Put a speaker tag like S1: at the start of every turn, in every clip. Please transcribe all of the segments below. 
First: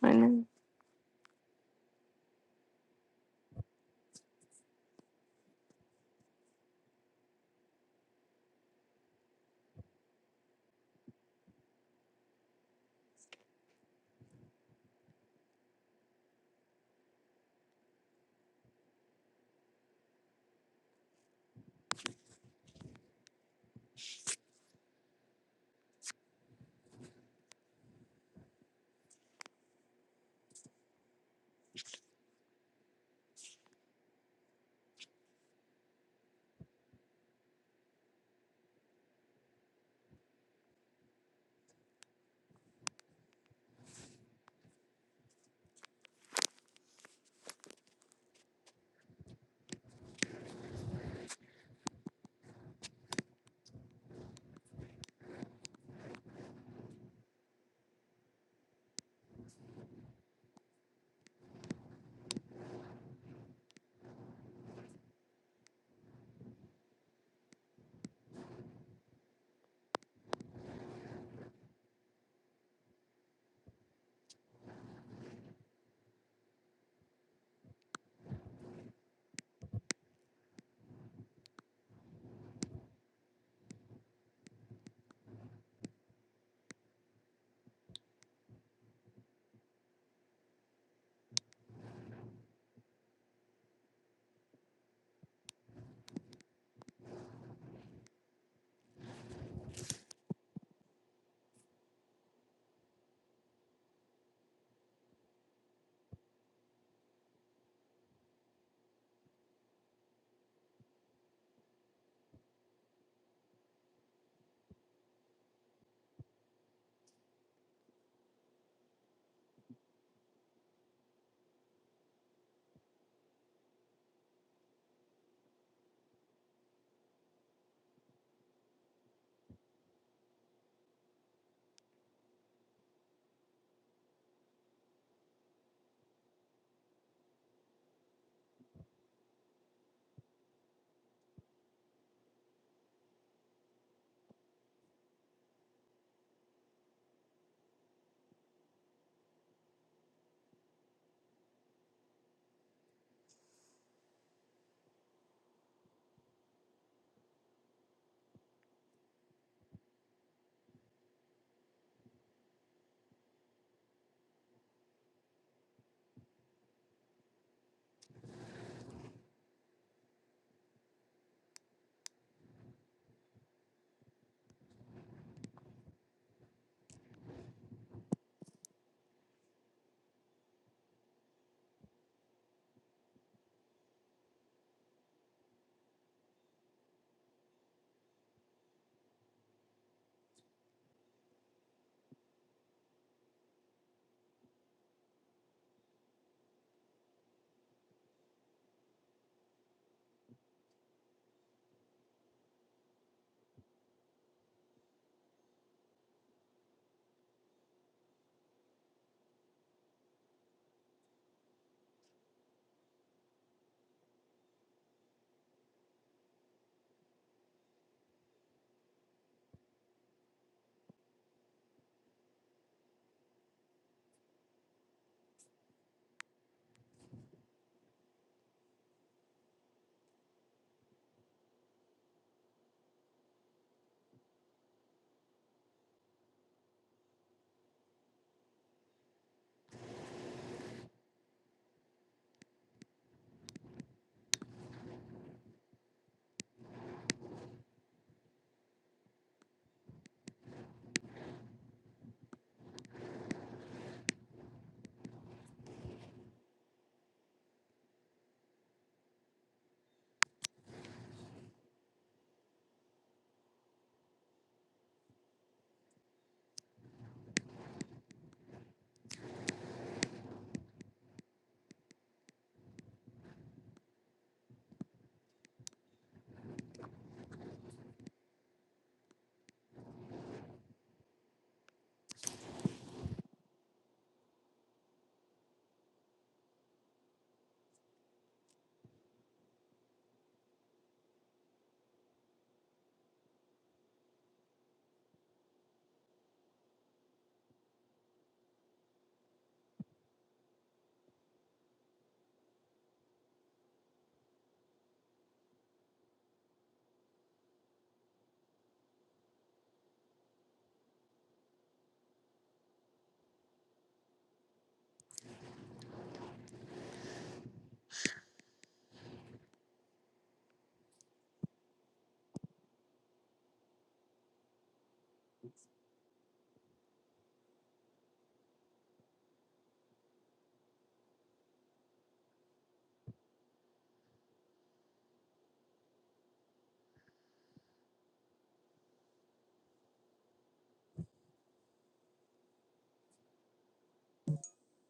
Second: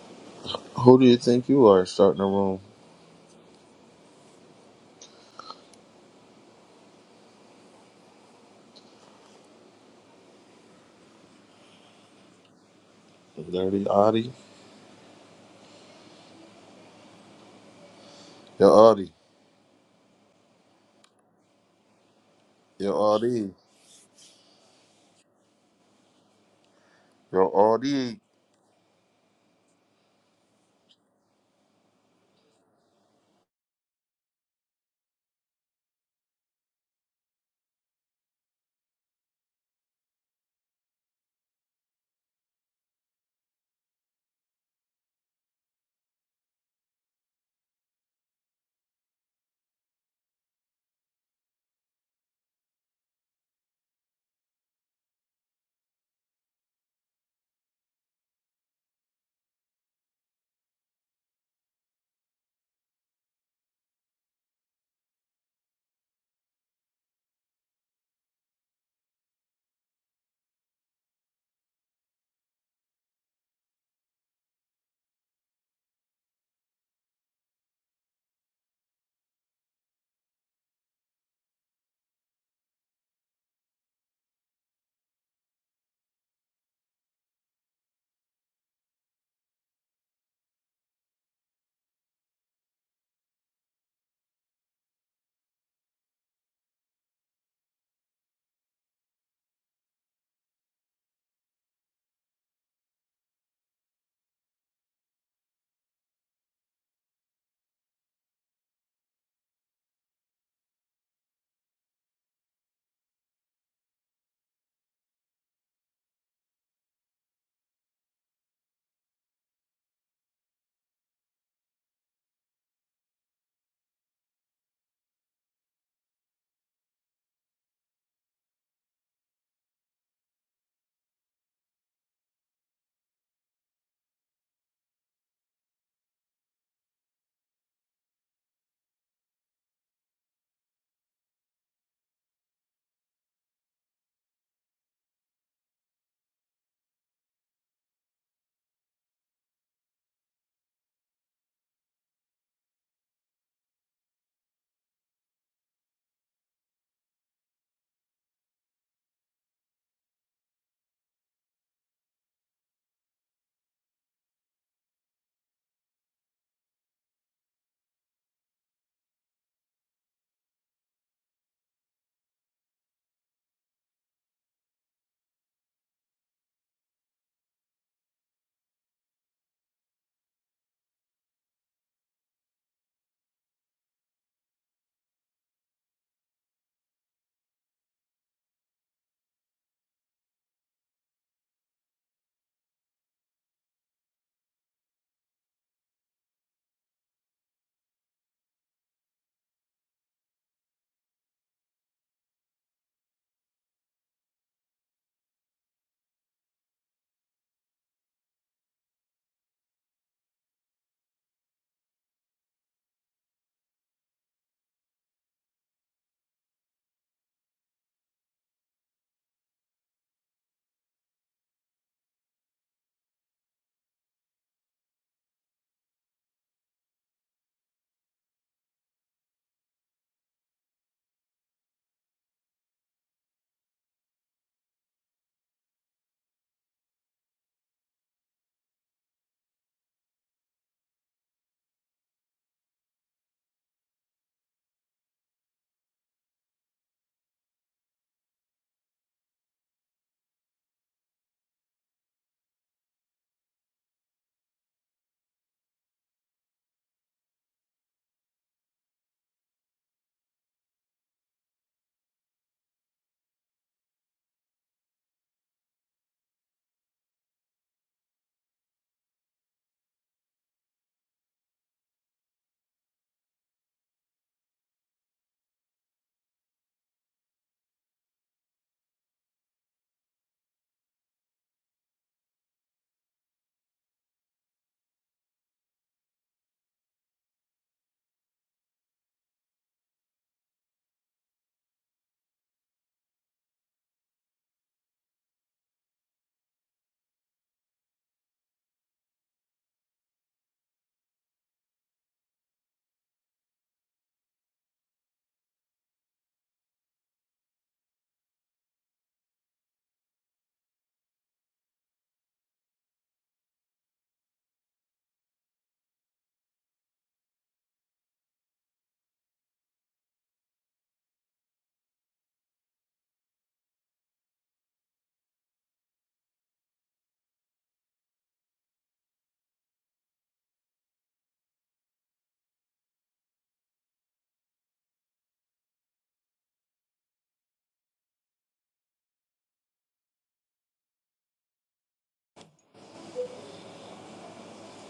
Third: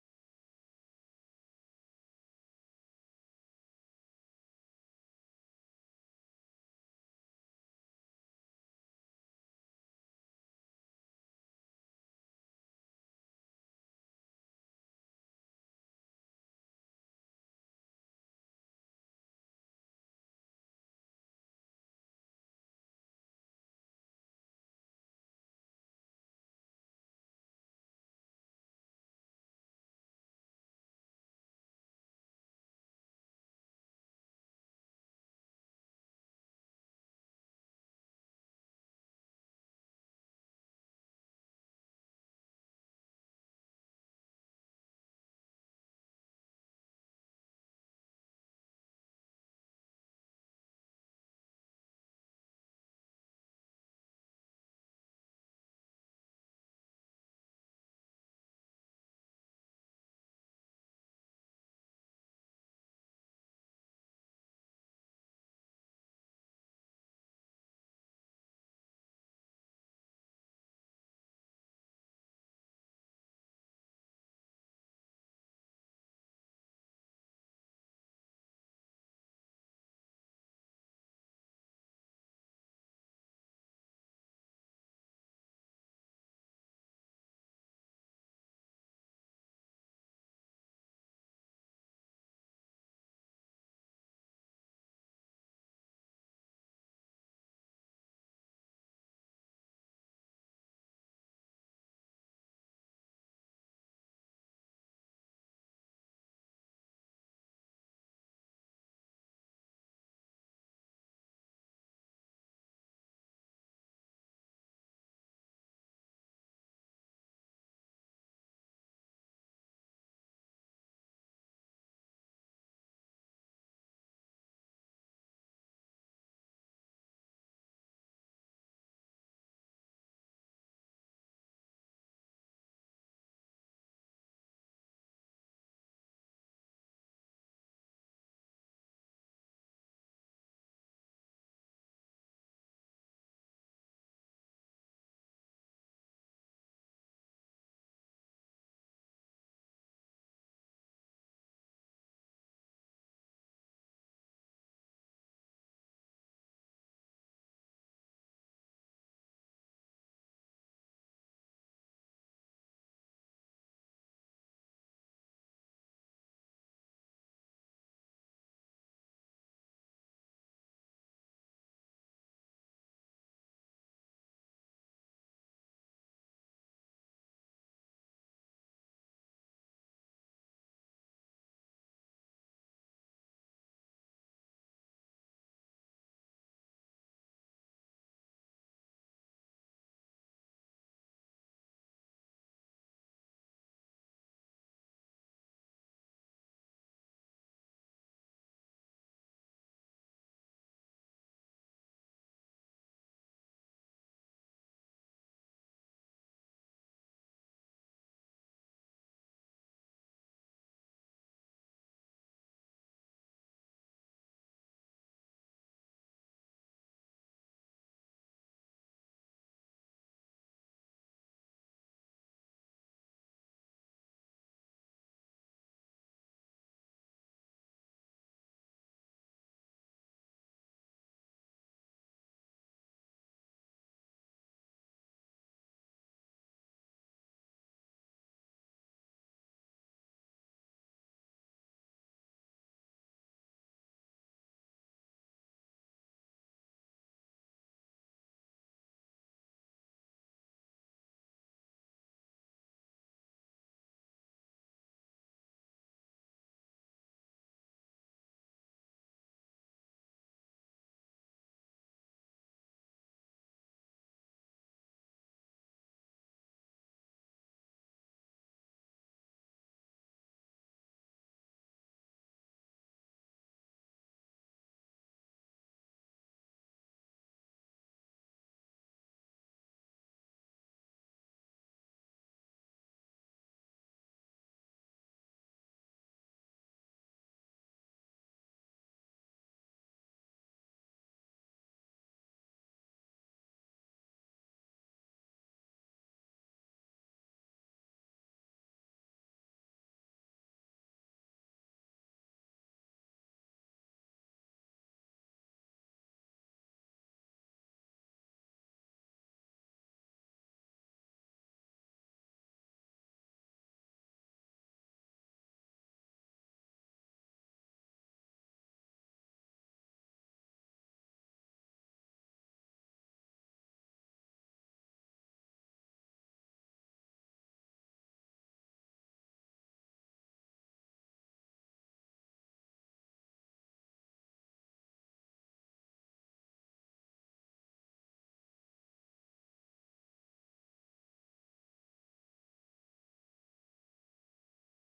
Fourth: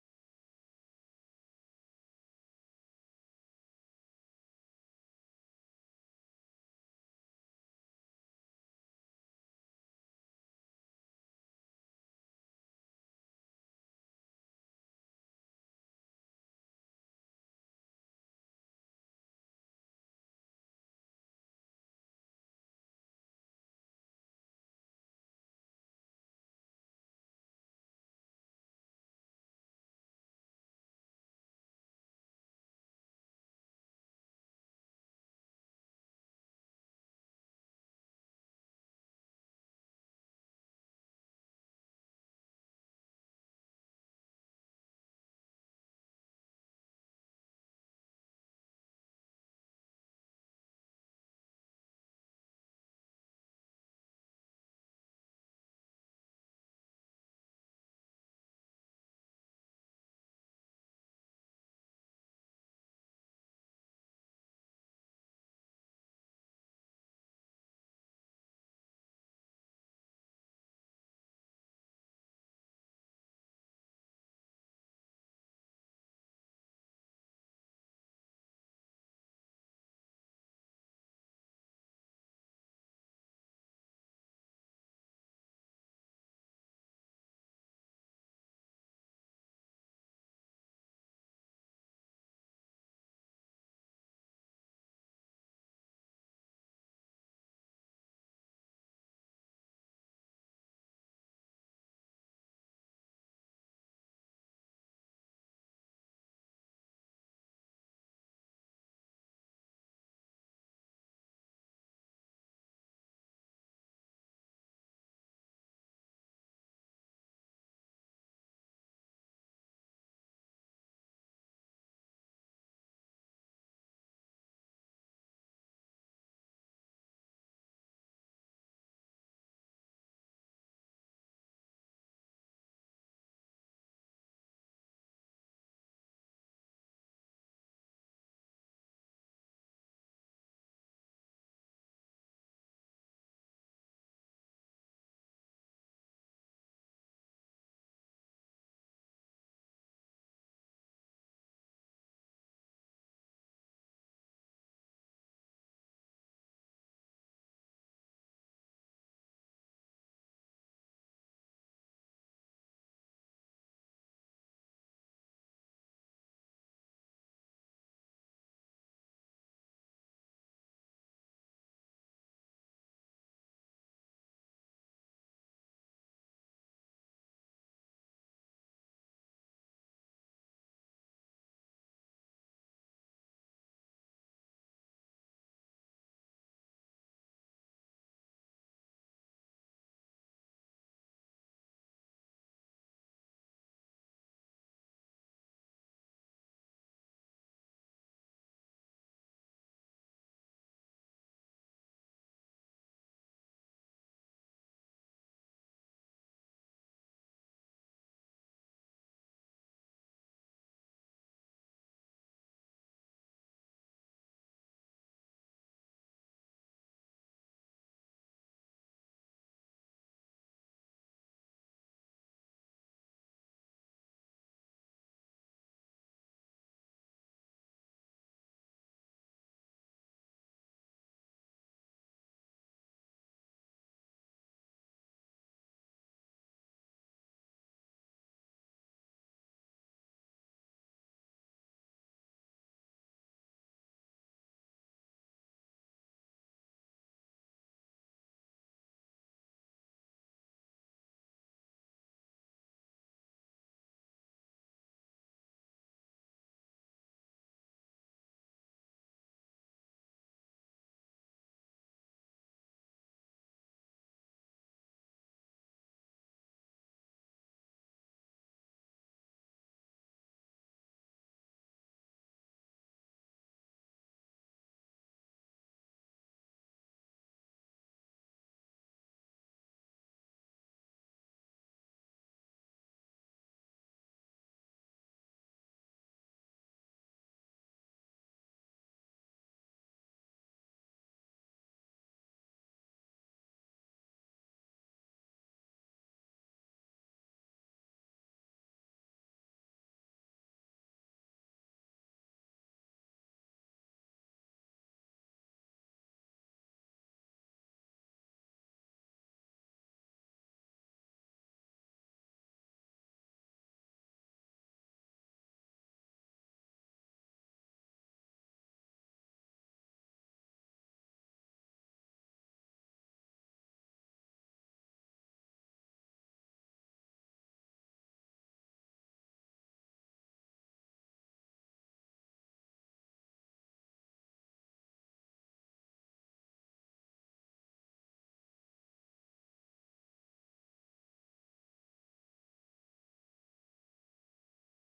S1: Morning.
S2: Who do you think you are starting the room? Dirty Audie? Yo, Audie. Yo, Audie. Yo, Audie.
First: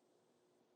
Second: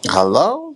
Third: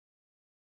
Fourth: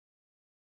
S2: Hello?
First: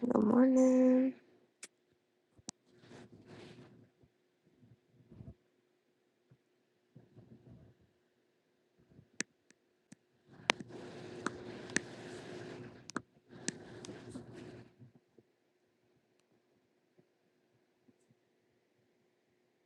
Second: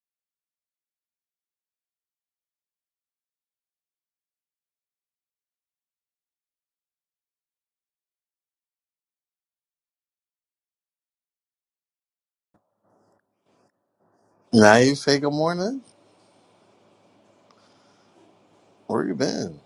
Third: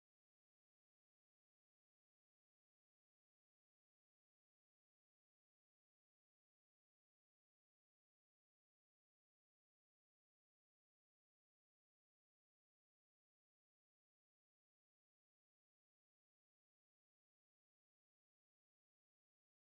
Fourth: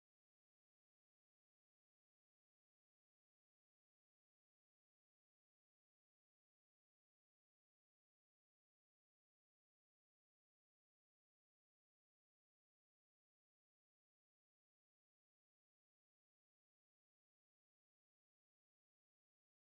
S1: Good morning.
S2: Now you say good morning? Where you been?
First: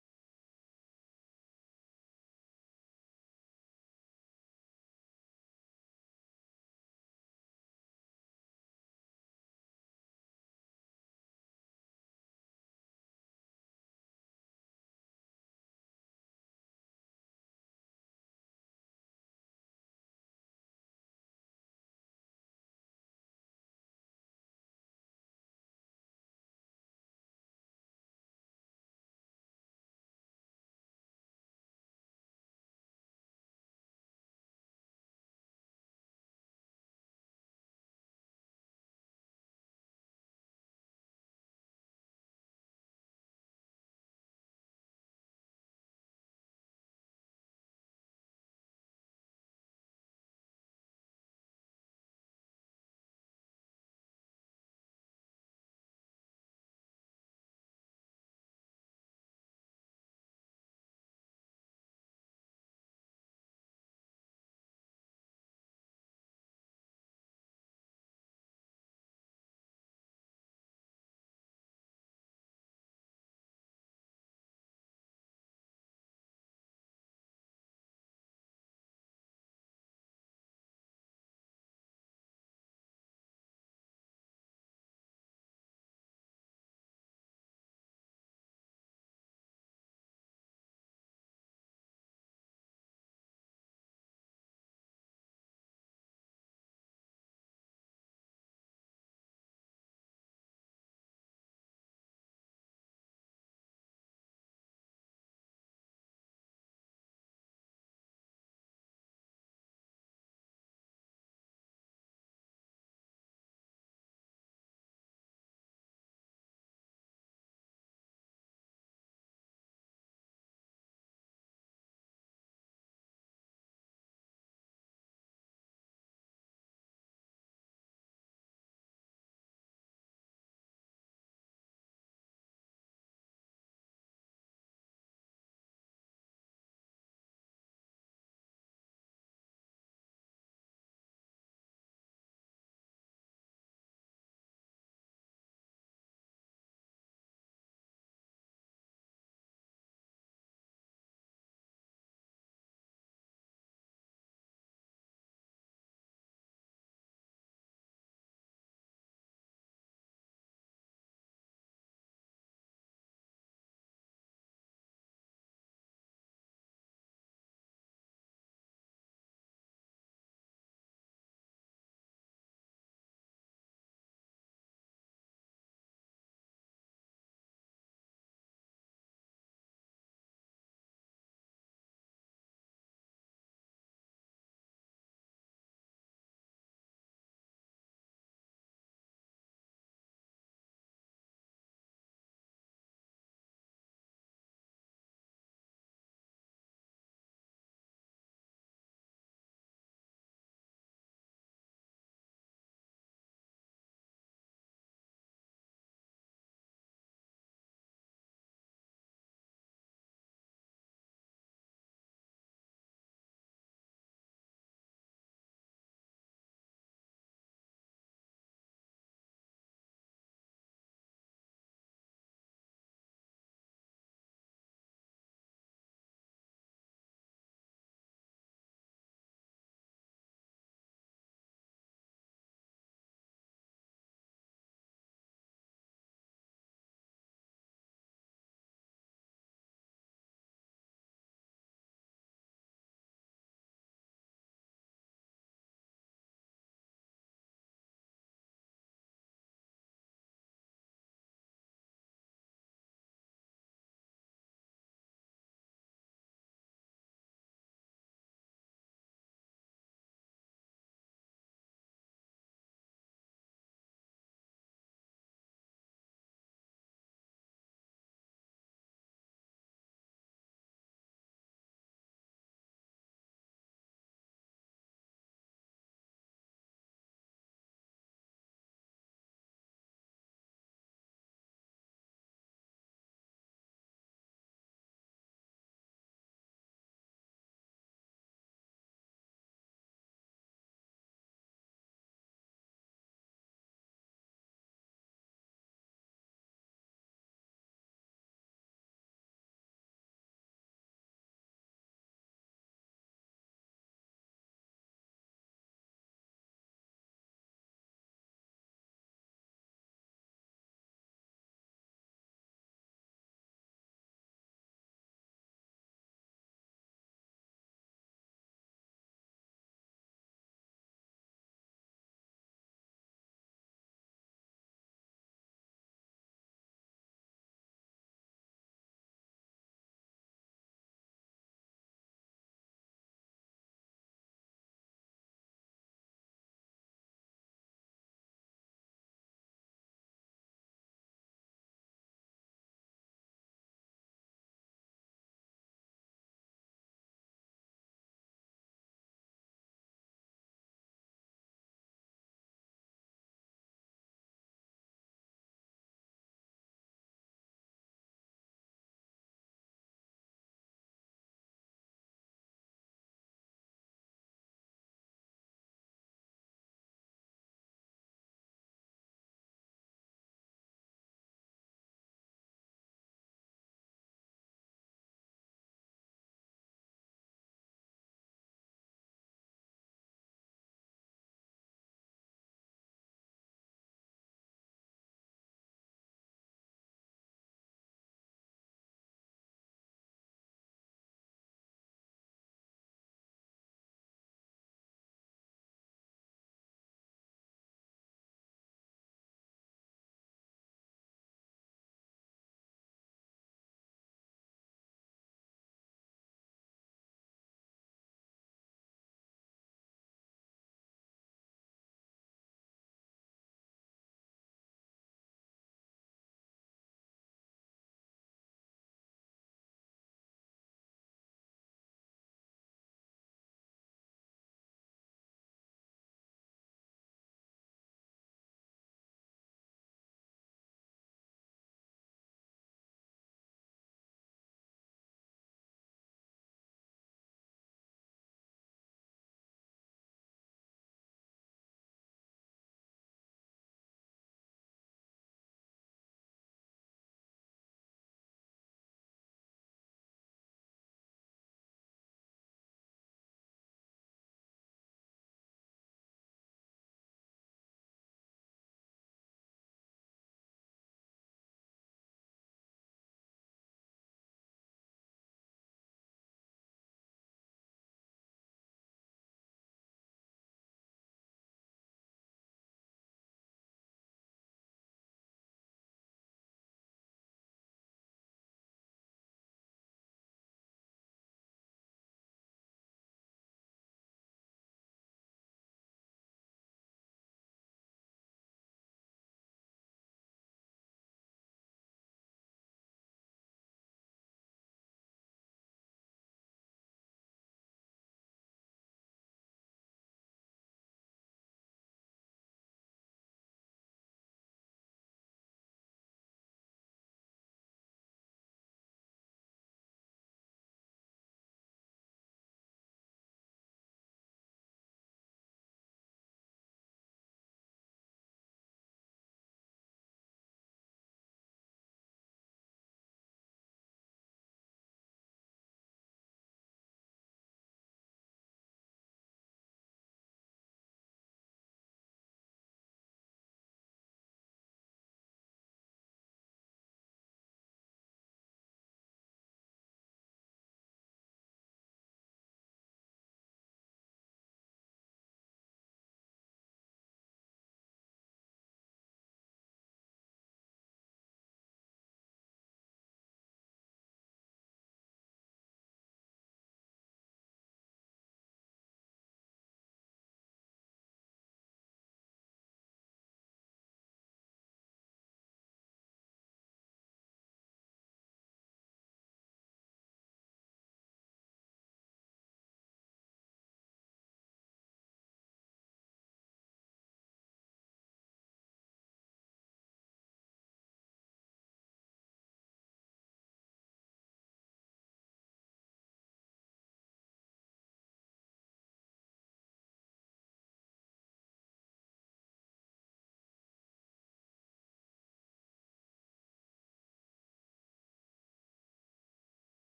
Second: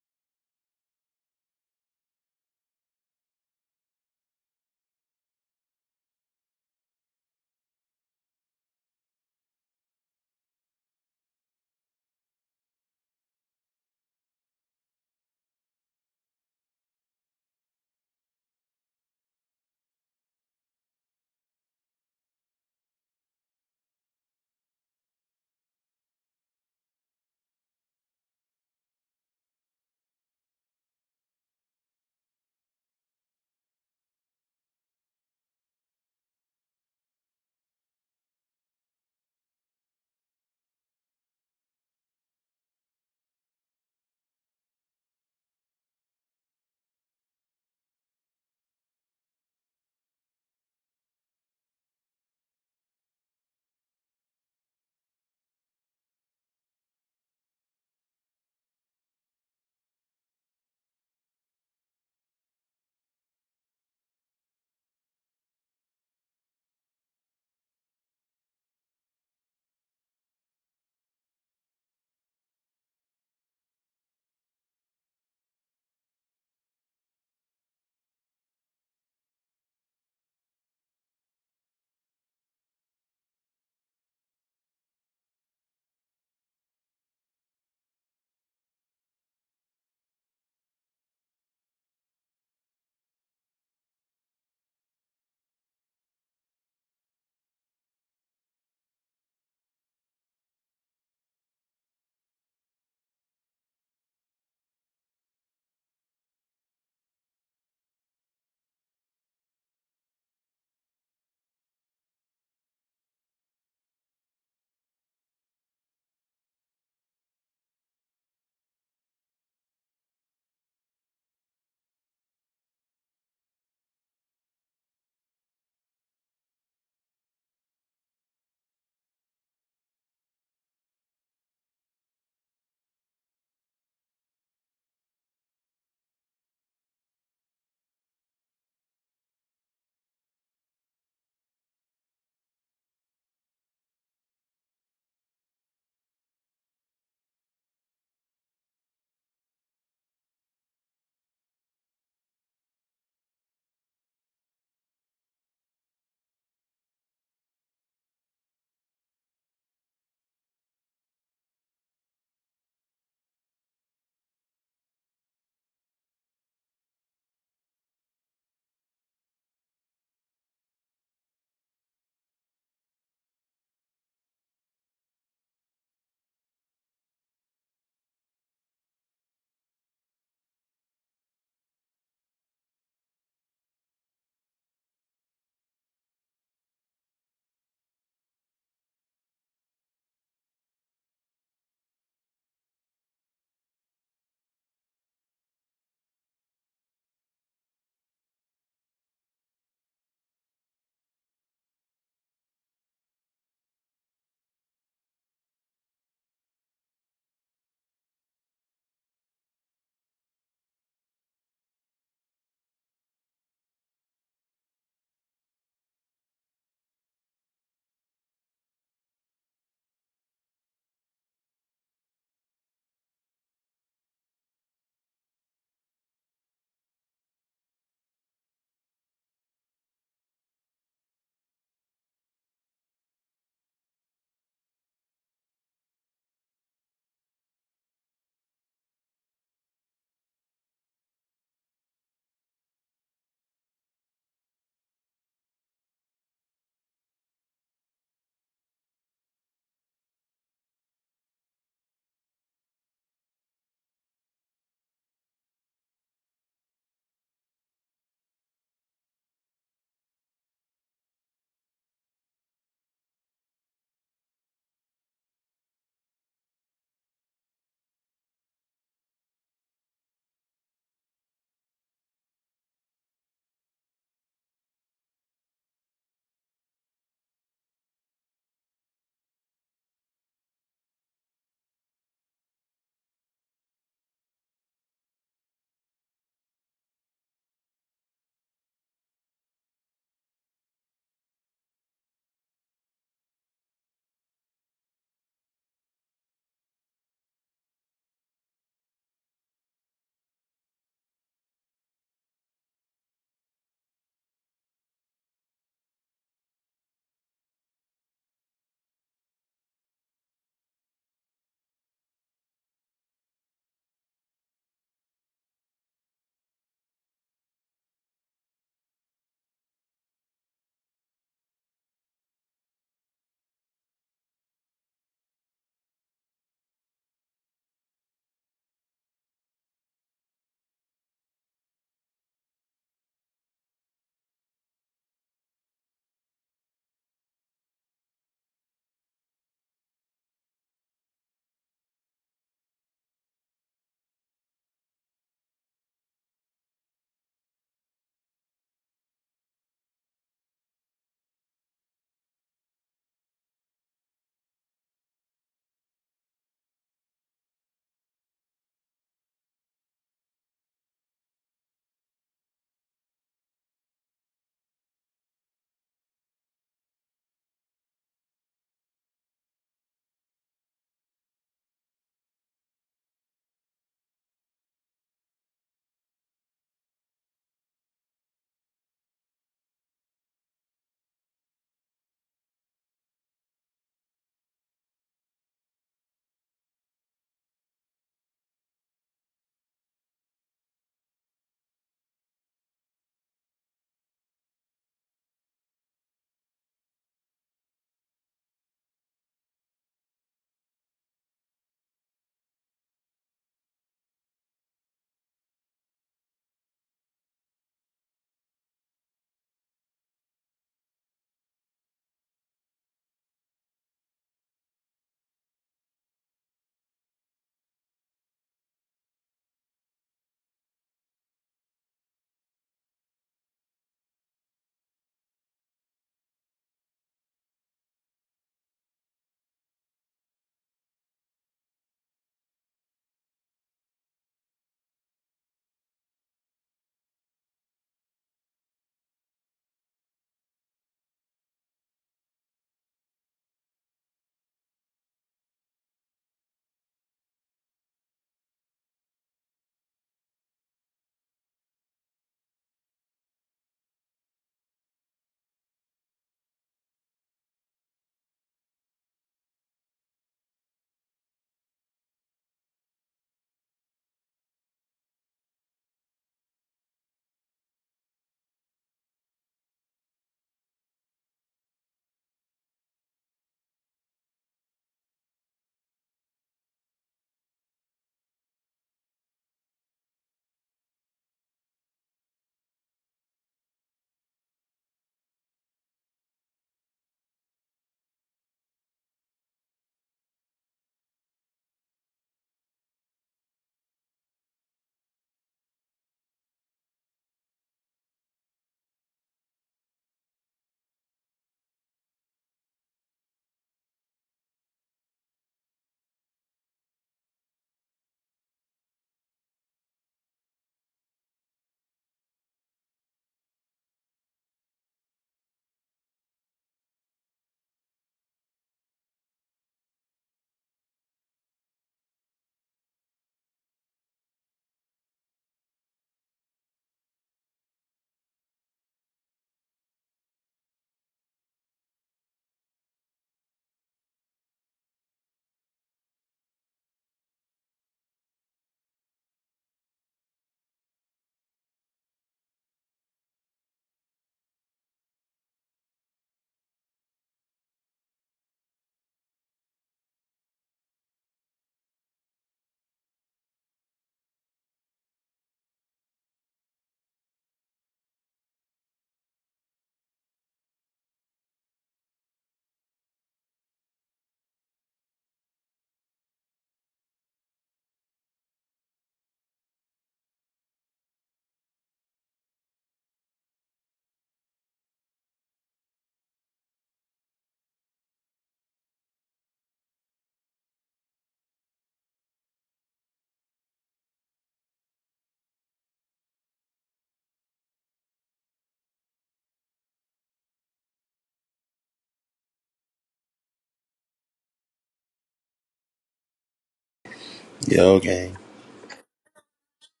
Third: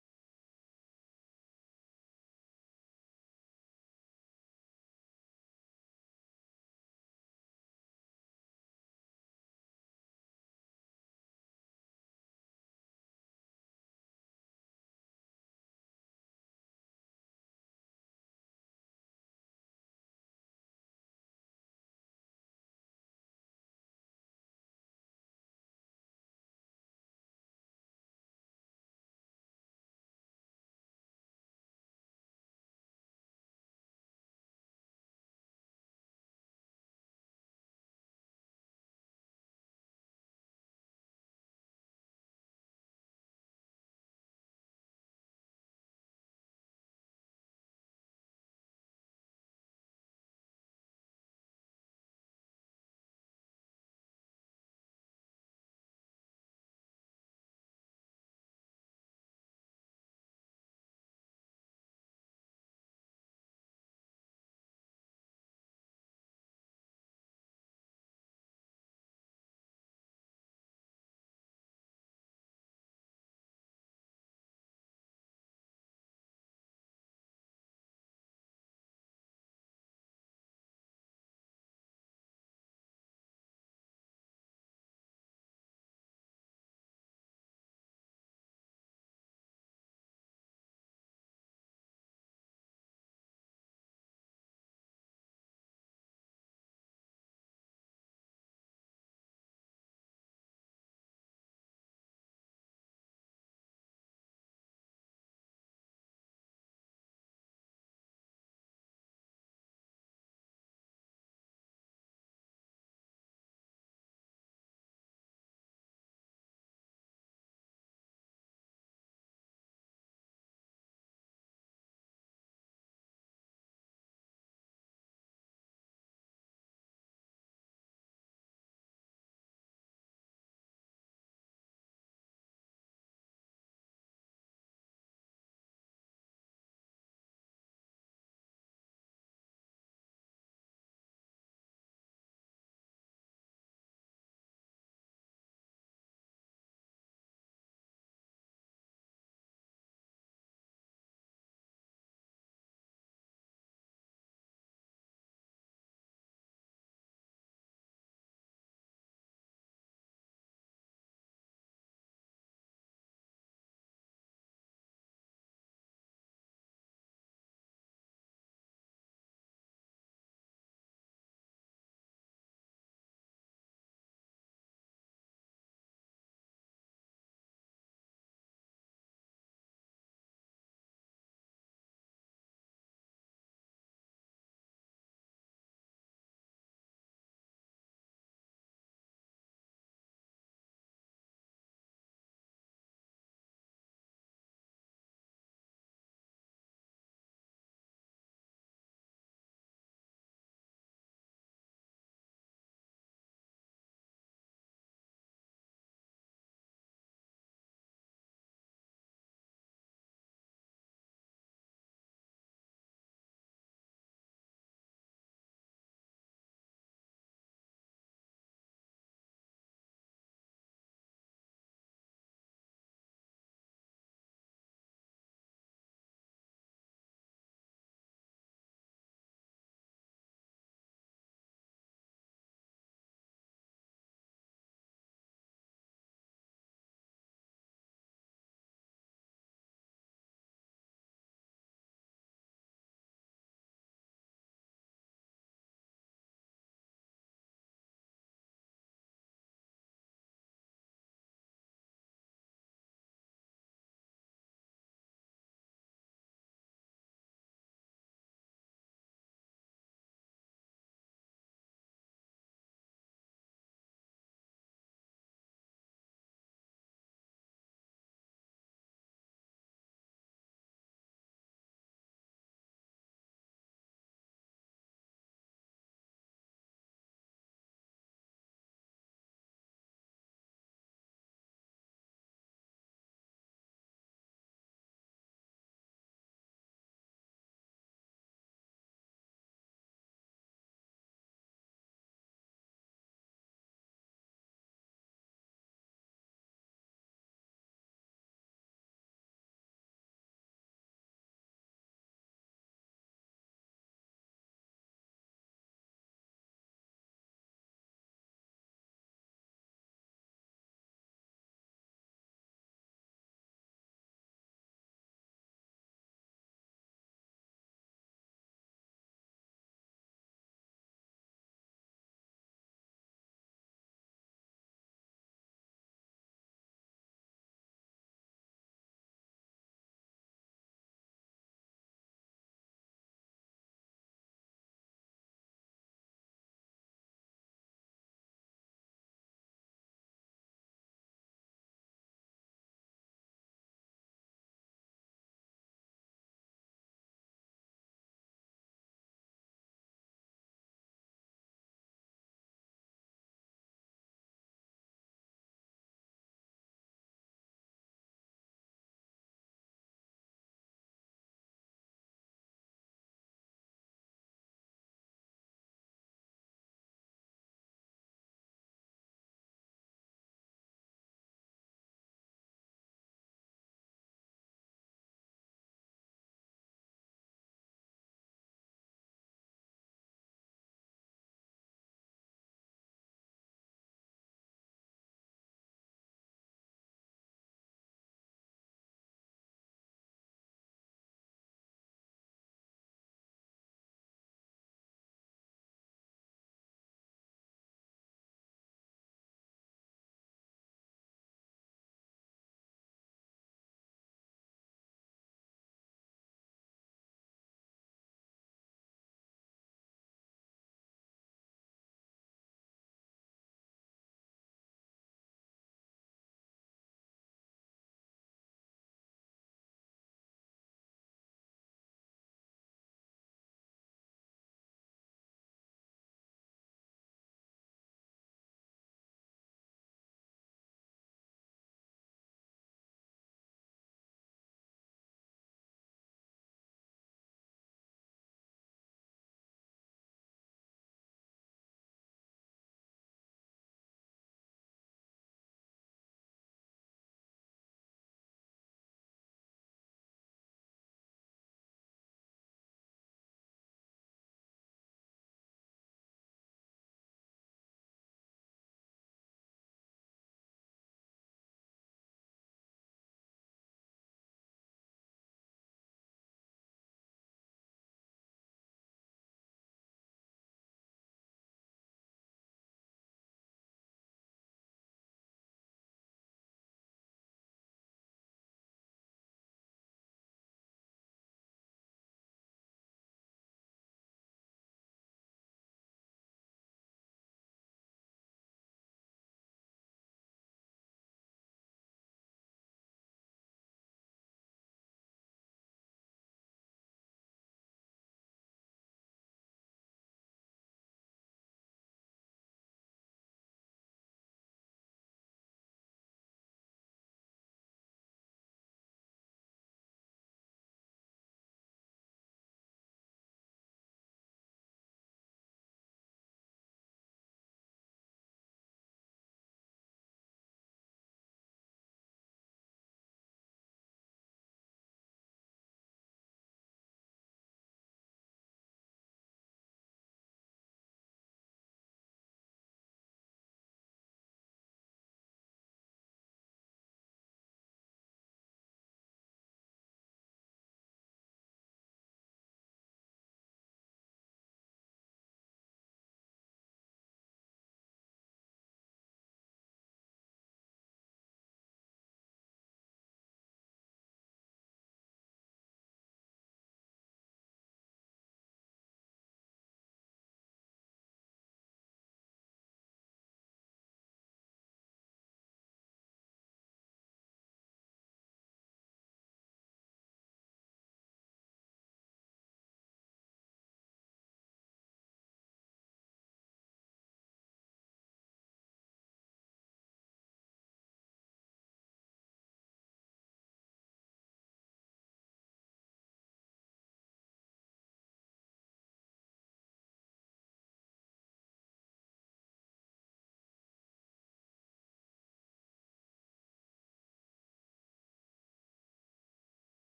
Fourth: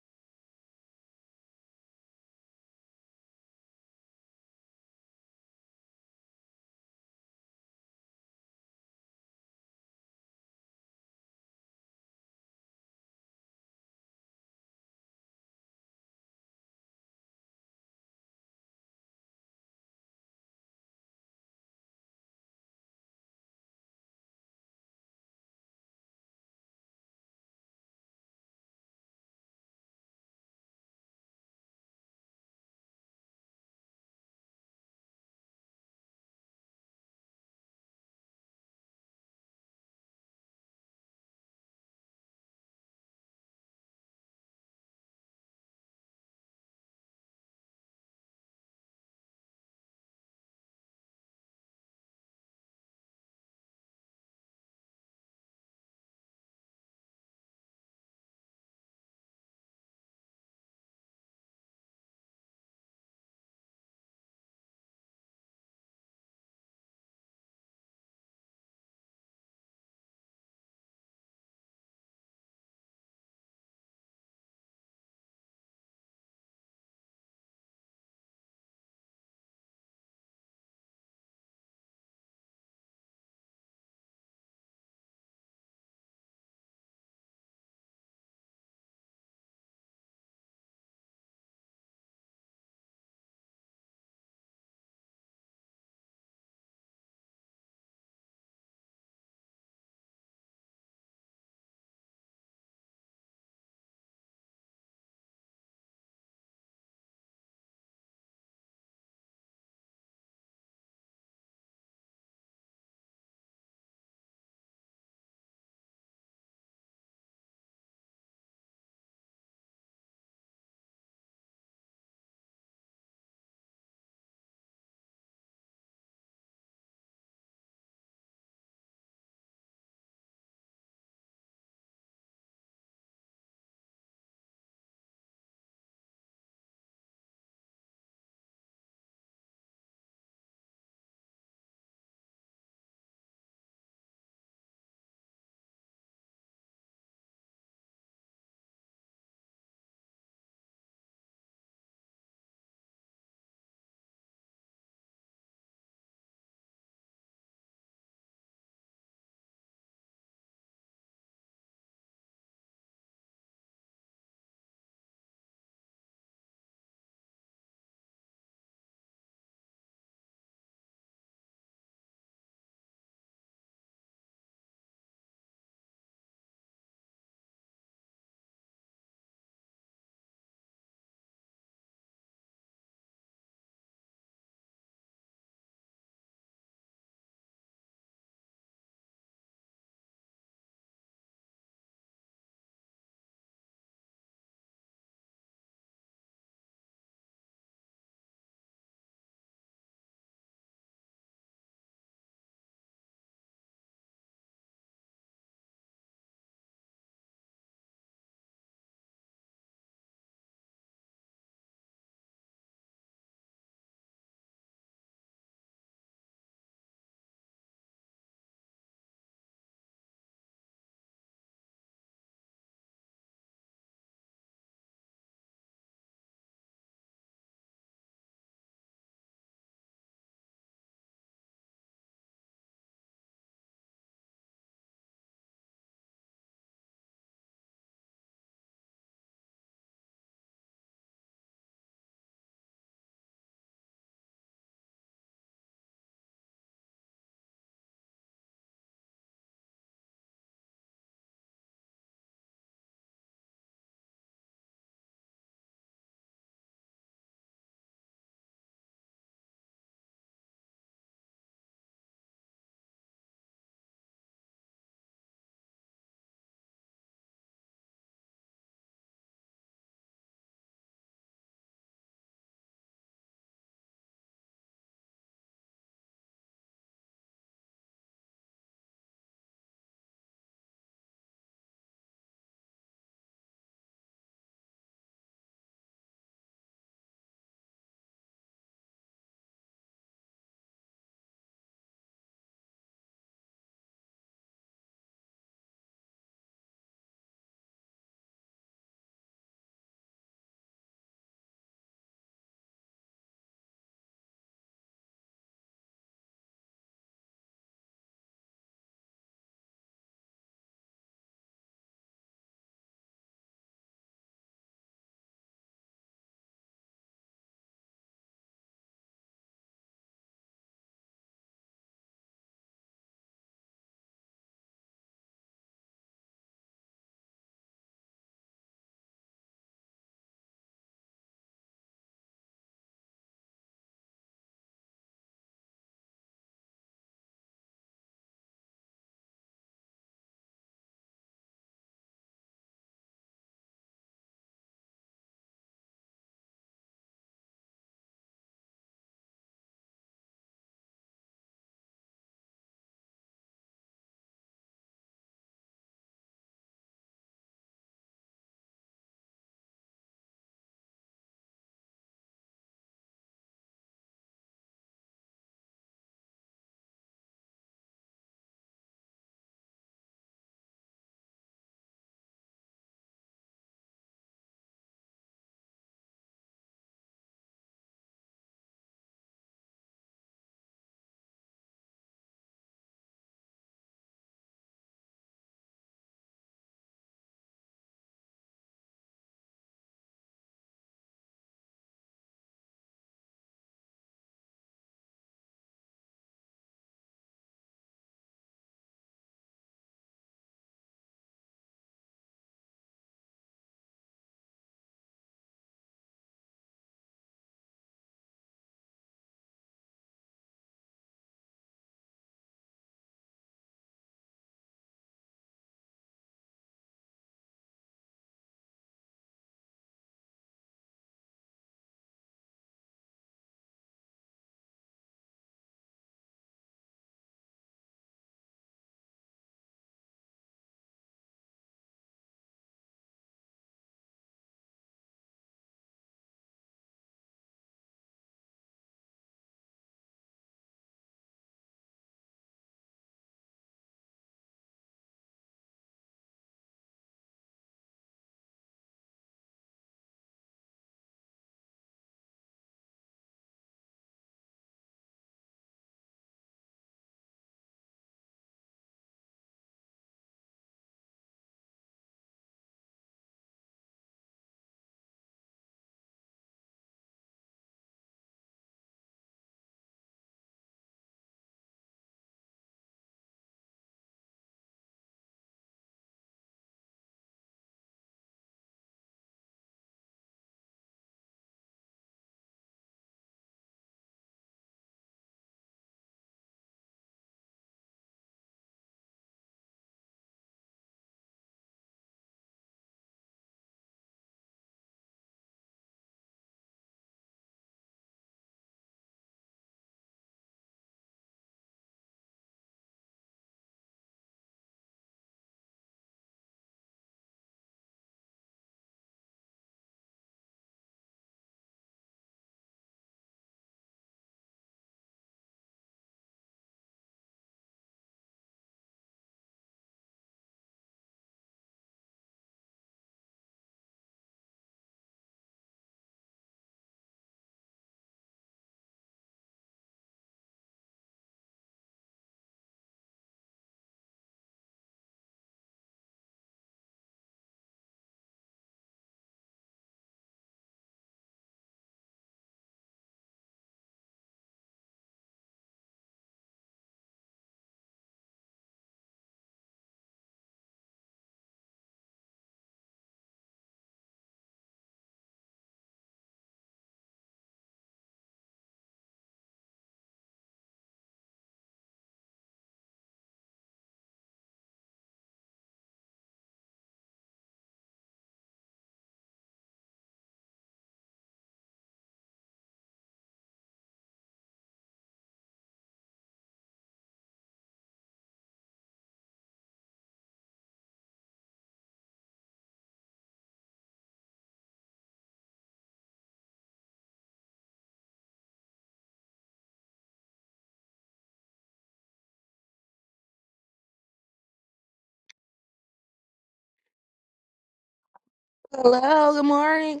S2: Yo, gang.
S3: Hello, good morning.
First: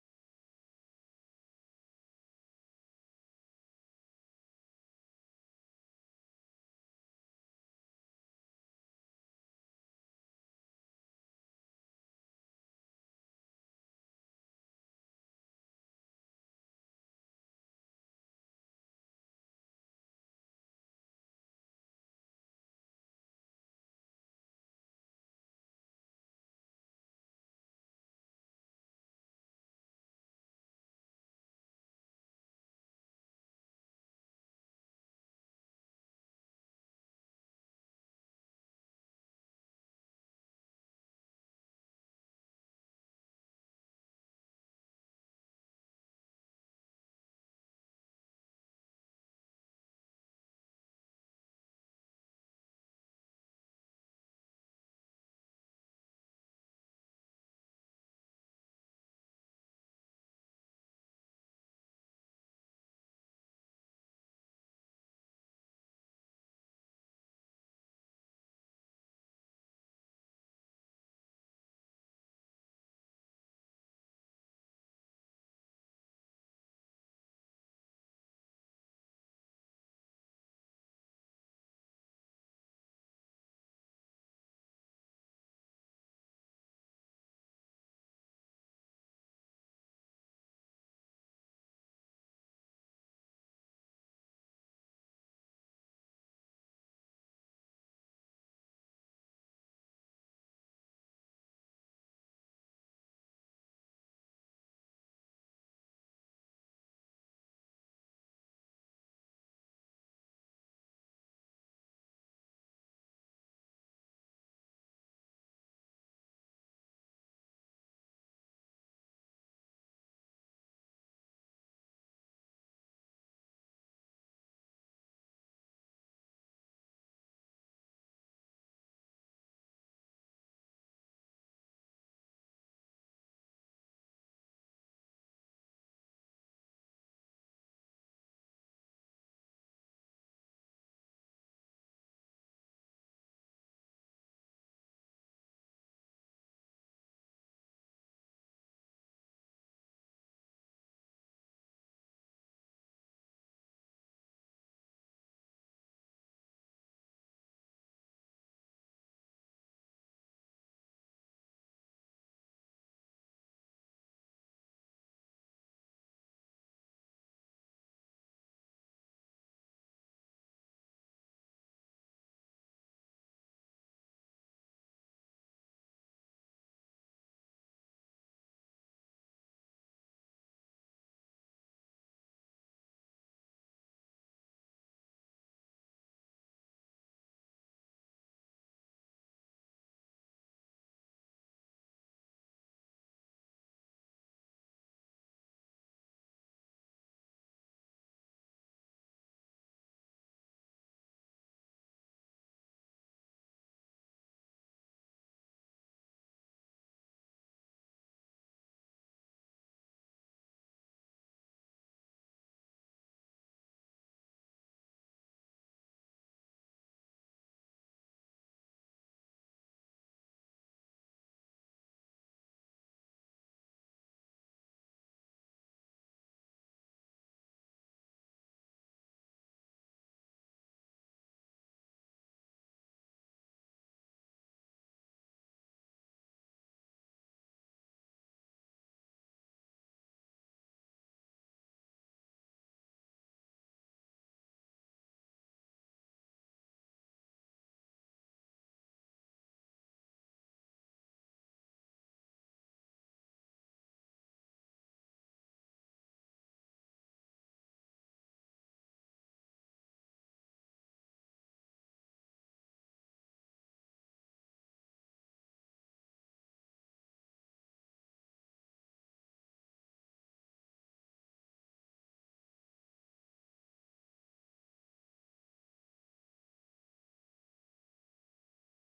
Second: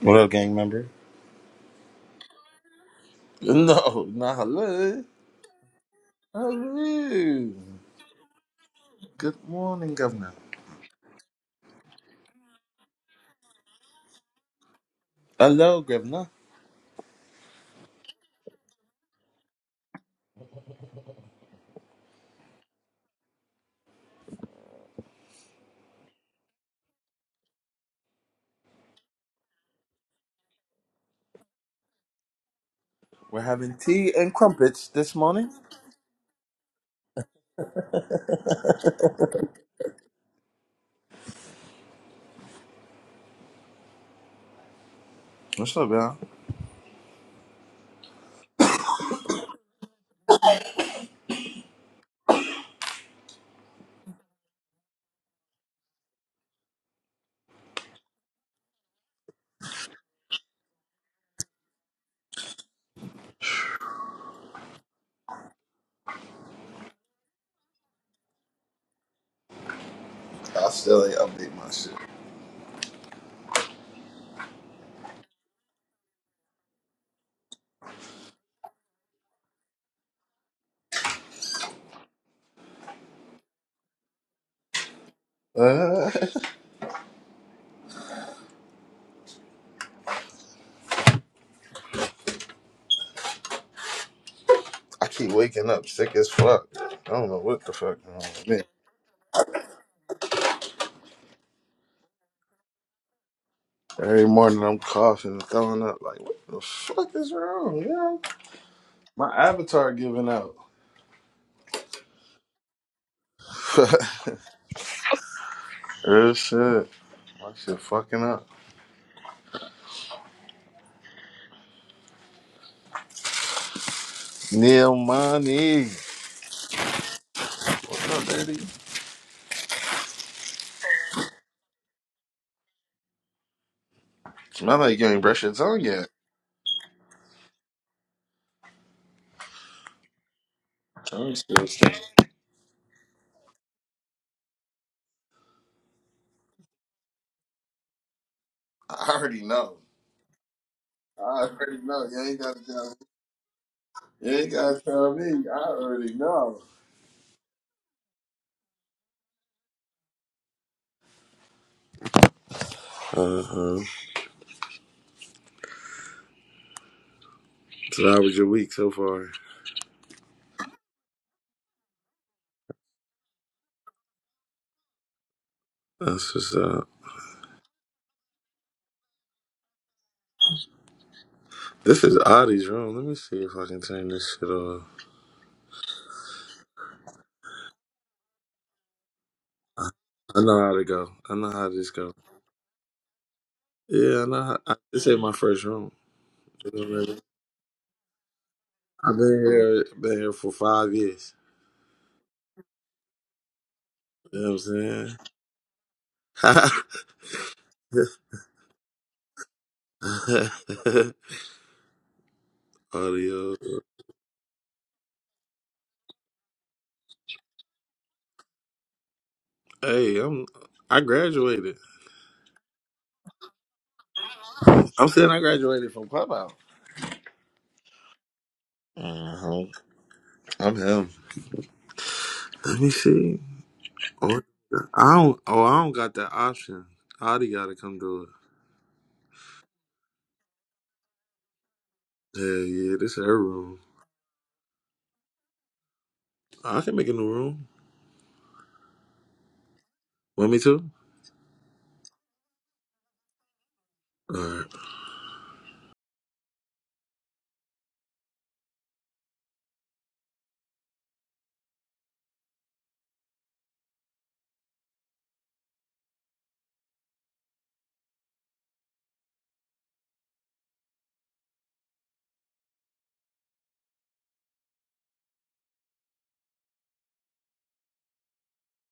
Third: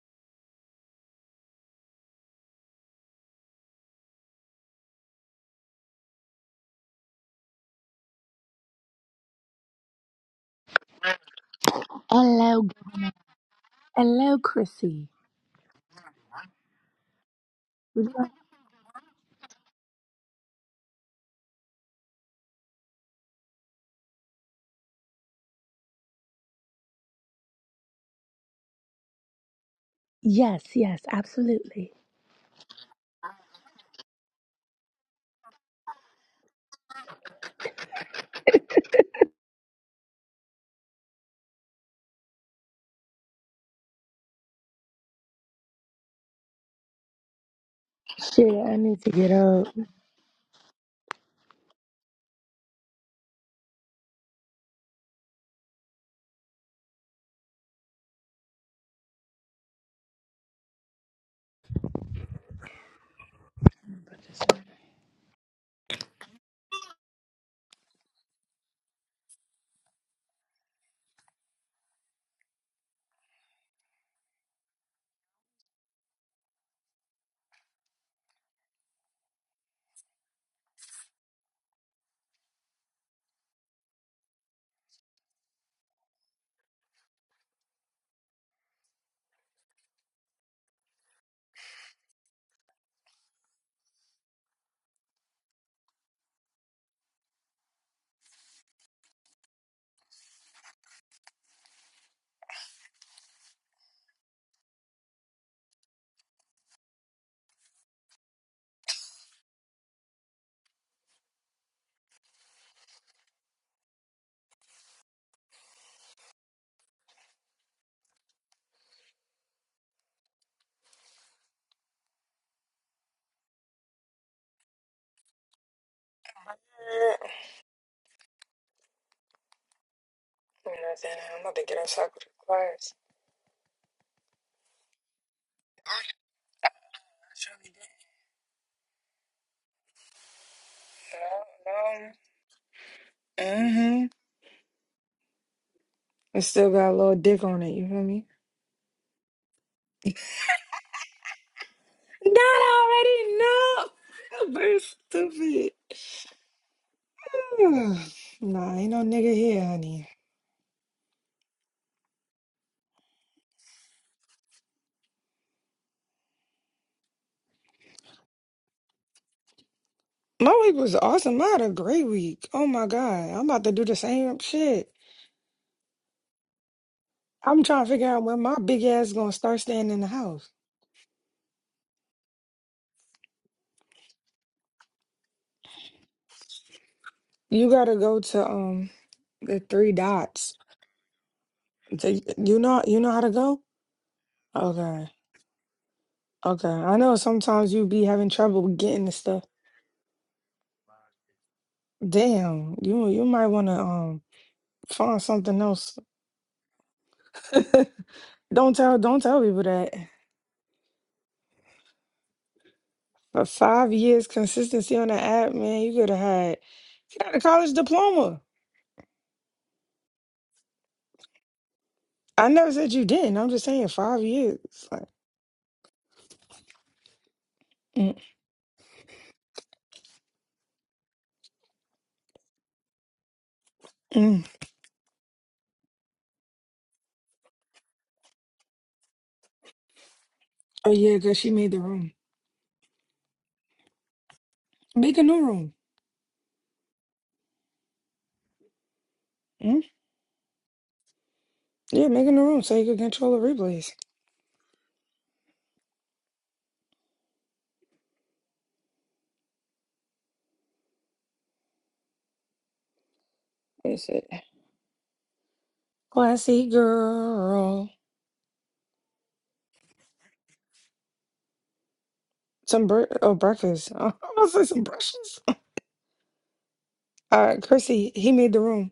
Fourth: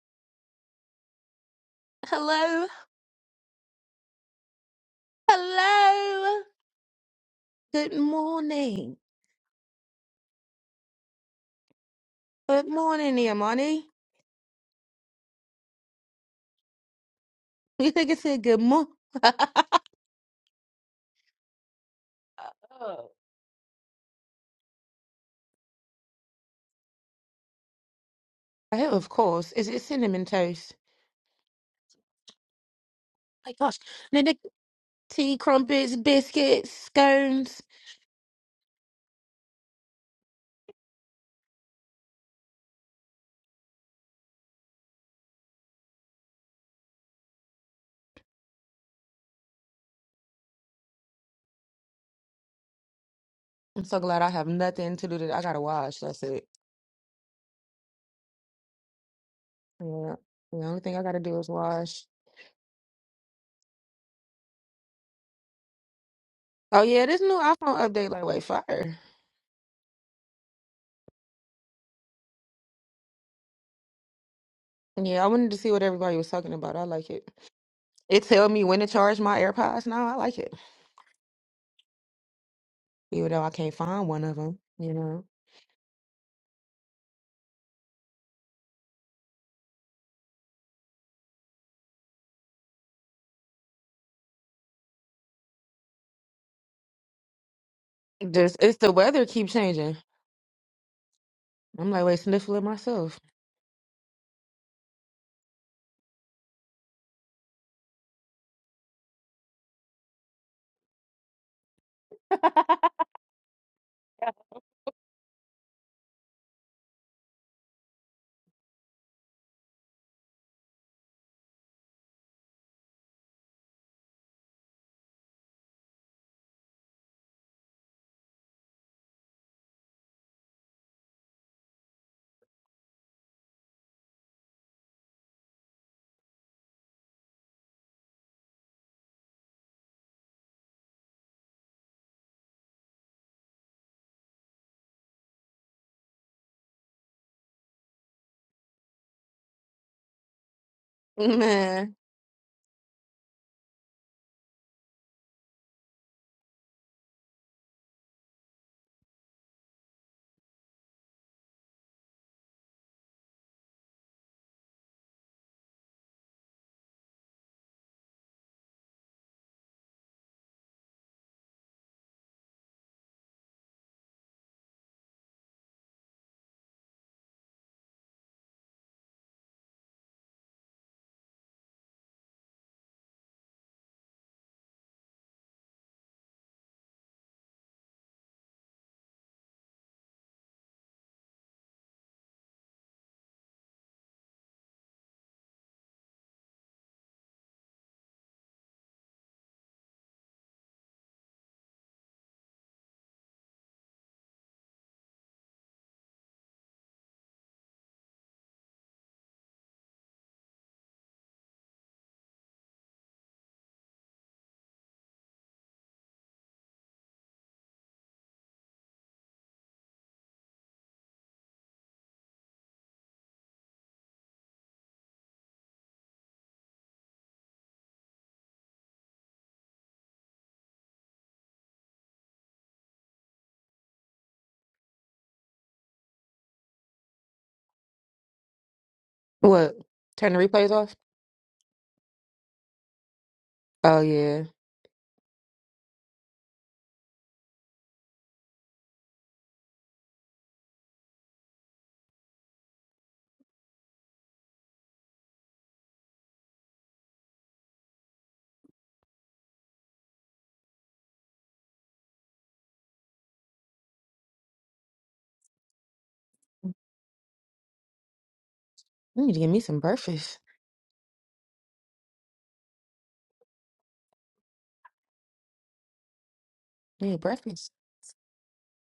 S2: What up, gang member?
S3: Hello,
S2: No, not hello.
S3: hello.
S2: Hello.
S3: Good morning.
S2: Good morning, Governor.
S4: Hello,
S3: Good morning, Neomani.
S4: hello, Chrissy.
S2: Hello, Governor.
S3: You
S4: Would
S3: think
S4: you
S3: it
S4: like-
S3: said good morning? Oh. I of course. Is it cinnamon
S4: Yes,
S3: toast?
S4: yes, absolutely.
S2: We're
S3: My
S2: having
S3: gosh.
S2: tea
S3: And
S2: and
S3: then the
S2: crumpets this
S3: tea,
S2: morning.
S3: crumpets, biscuits, scones.
S2: What's up, y'all?
S4: Shit, I need to get up.
S3: I'm so glad I have nothing to do today. I gotta wash. That's it. Yeah. The only thing I gotta do is wash. Oh yeah, this new iPhone update like wait fire.
S2: I still ain't update my shit.
S3: Yeah, I wanted to see what everybody was talking about. I like it. It tell me when to charge my AirPods now. I like it. even though I can't find one of them. You know,
S2: Uh, I keep waking up sick as fuck. I don't know what the fuck. wrong with
S3: just
S2: me.
S3: it's the weather keep changing. I'm like, wait, sniffle it myself.
S2: Every morning I'm coughing and throwing up. Like, what the fuck is wrong, yo? My avatar giving out. Real shit. My shit fucking up. Neil Money. What's up, baby?
S4: I'm about to get outside for the class.
S2: Smell like you ain't brushed your tongue yet. Tongue still stinks.
S4: No, no. Mm-hmm. It still got a little dick on it, you feel me?
S2: I already know. I already
S3: Man,
S2: know. You ain't gotta
S4: Not
S2: tell me.
S4: already, no!
S2: You ain't
S4: I'm
S2: gotta
S4: very
S2: tell me. I
S4: stupid.
S2: already know.
S4: Ugh. nah, ain't no nigga here, honey.
S2: Uh huh. So how was your week so far?
S4: My week was awesome. I had a great week. Oh my god. I'm about to do the same shit.
S2: That's what's up.
S4: I'm trying to figure out when my big ass gonna start staying in the house.
S2: This is Adi's room. Let me see if I can turn this shit off.
S4: You gotta go to um the
S2: I
S4: three
S2: I
S4: dots.
S2: know how to go. I know how this go.
S4: To, you know you know how to go?
S2: Yeah, I know. How, I, this
S4: Okay.
S2: ain't my first room.
S4: Okay.
S2: You know
S4: I
S2: what I
S4: know
S2: mean?
S4: sometimes you be having trouble with getting the
S2: I've been
S4: stuff.
S2: here, been here for five years.
S4: Damn, you you might wanna um
S2: You know what
S4: find something else.
S2: I'm saying?
S4: don't tell don't tell people that. But
S2: Audio.
S4: five years consistency on the app, man, you could have had you got a college diploma.
S2: Hey, I'm. I graduated.
S4: I never said you didn't. I'm just saying five years. Like,
S2: I'm saying I graduated from Clubhouse.
S4: mm,
S2: Uh-huh. I'm him. Let me see. Oh,
S4: mm.
S2: I don't. Oh, I don't got that option. Audie got to come do it.
S3: what? Turn the replays
S4: Oh
S3: off.
S4: yeah, cause she made the room.
S2: Yeah, yeah. This is her room.
S3: Oh yeah,
S4: Make a new room.
S2: I can make a new room.
S4: Mm?
S2: Want me to?
S4: Yeah, make a new room so you can control the replays.
S2: All right.
S4: That's it. Classy girl.
S3: I need to get me some breakfast.
S4: Some bre- oh breakfast. I was gonna say some brushes.
S3: I need
S4: All right,
S3: breakfast.
S4: Chrissy, he made the room.